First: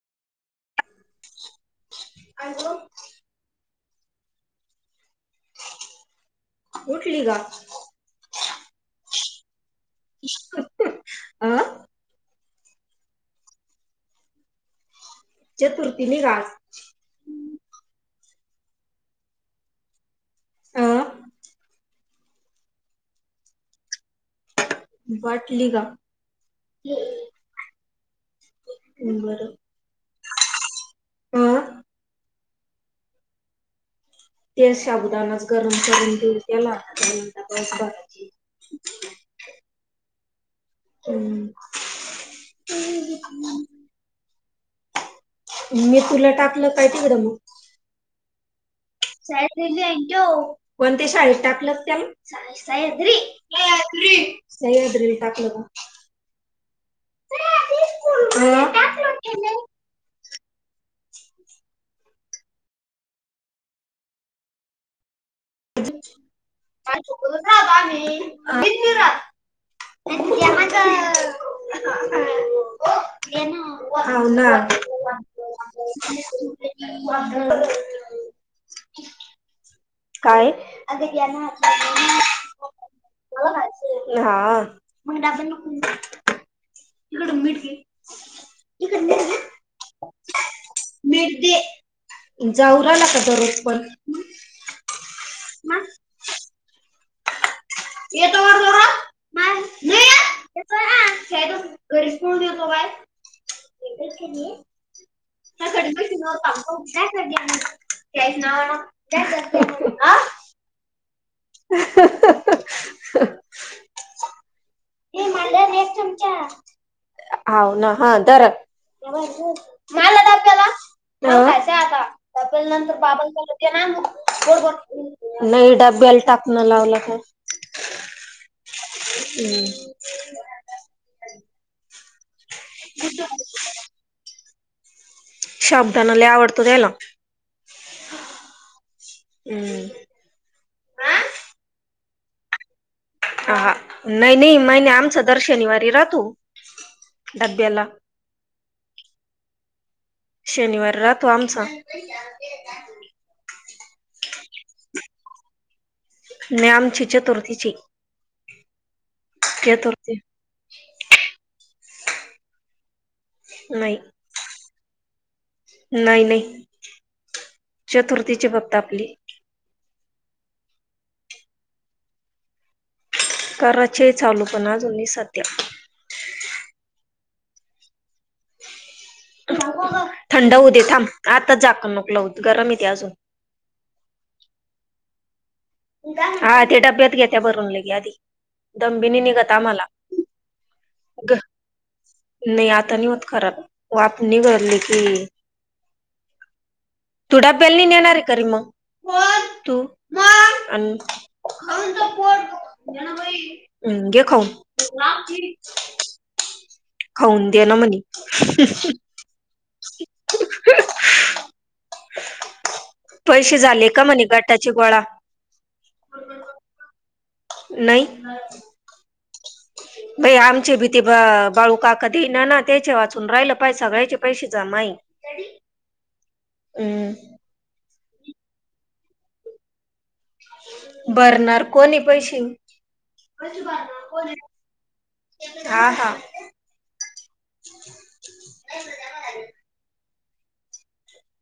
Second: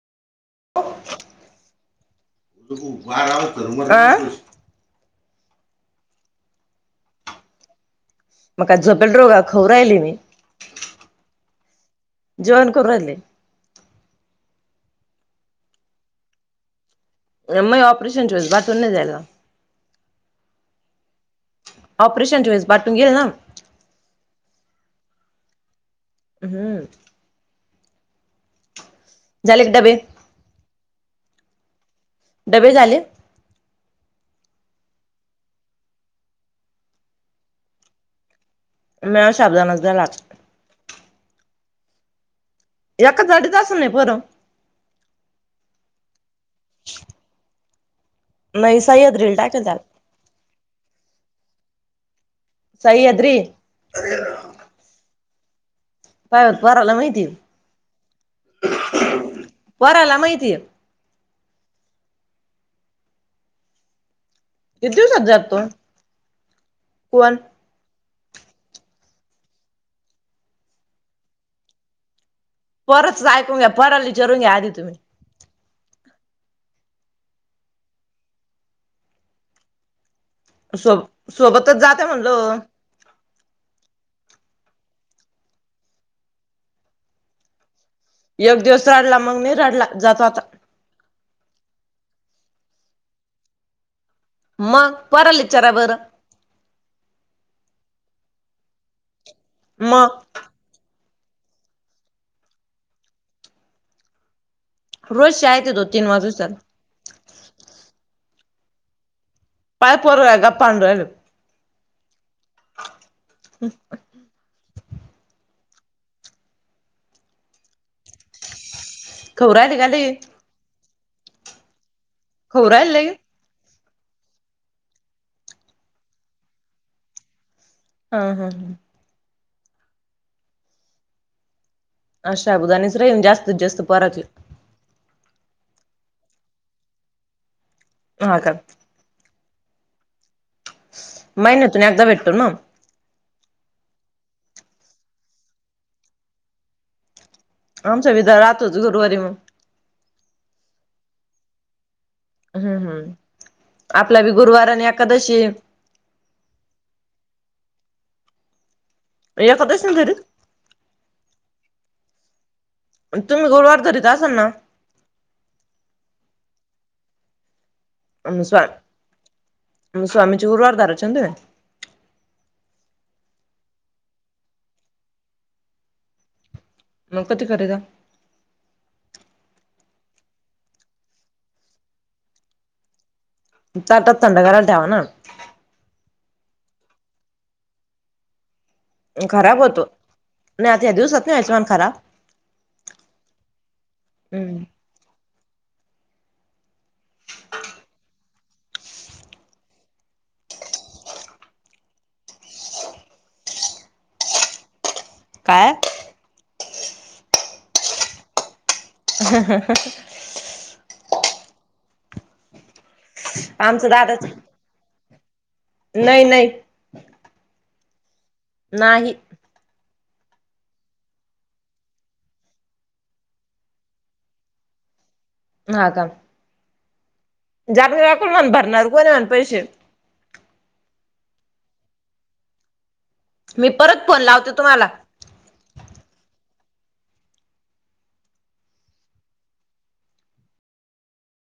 उक बारम करू म आ [unintelligible] उठली का. मग झोपल राऊ का. आ. जोन कोरोलेे राहिले. चतुर्थी निघास. मग ऑपरेशनस बाथरूम नाही जायला. अ ऑपरेशन जईस बाटून गेल ना. वाटलीगा. ह. हो. झाले का डबे. आं. डबे झाले. ते साबुदानाच गरम करून देऊ [unintelligible] न त्या ला बस बराय म शब्दा नचता लाग [unintelligible] हम् एका गाडीत तास नाही पर. मी तुला टाकलं काहितीकडं मग. नाही सह्याद्रीला टाकेल त्याला कोण ते शाळेत टाकलंच त्याला. सह्याद्री सईद्री टाकल का. पाय पराला माहिती पराला माहिती. ती येत. किती दिवसात जा कायत रा होता [unintelligible] रा [unintelligible] परत ऐकून घ्या पोराला विचारून घ्या आधी तुम्ही. [unintelligible] काय सोब अगना सोबतच जाते म्हणलो हा [unintelligible] तिकडे मीठ घे. एक दिवस इकडं मीठ रडला घे मग म रडला जातो आता. ते जाऊ राला का दररोज पण. मग पर विचारा बरं. येतोरा म शदच घरीच पळून येतो बाहेर नाही रोज शाळेत ह येतो तीन वाजूसतर. कडठ त्यायच नावा ना पायपर गपानड राय ह हम् ु ह ना हा तर खाऊ राहिले का लगे? झाला ट आप्यालाय आता टप्या खाऊ राहिले नंतर लगे? बाब ड न डबबेल टाकण लावलं तर हा हा हा हम् अशा बुधा आणिस येन जास्त जास्त परत शाब्दानाला आवडतो त्याला ह का हम्म माहिन तु एकदा भेटतो ना ह नाही नाही मै आमचा दर शनिवारी राह तू डब्याला आमचा विदा राहतोच गुरुवारी मग. शनिवार राहतो आमचा हम्म हम्म आपला बी गुरुवार आणि एकादशी न्याम चि चतुर्थचीचे या कता अस ना घर तुम्ही गुरवार नाही धरीत असाल ना नाही नाही चतुर्थीची बापत आपली म स्वामीचे गुरवार दार अन कराचे चालू पण जुनी सत्या मग कधी खरदा थंड होऊ दे थांब आताच जाकण नकलं होत गरम येते अजून चटात थंड करायला ठेवा ना हा ते डब्यात घेत त्या्या भरून लगे आधी दमबीनी निघत खराब होतो आम्हाला न आ त दिवसत ग नाही वचमाण खराब नाही आता नाही होत खराब आपनी हम्म. गरली की तथडा ब्यालनी नेणारे करी मग तू हम् गेख काय? खाऊन द्या ना म्हणे ह ह पैसे आमचं झाले का दादाच मणे गाटाची गोळा नाही नाही नाही नाही बाई आमचे भीती बाळूका कधी ना ना त्याचे वाचून राहिलं पाहिजे सगळ्याचे पैसे जमा नाही ह का हम् चकल म्हण भरणार कोण म्ह पैसे बरणार कोणी पैसे मी परत फोन लावते तुम्हाला हा हा नाही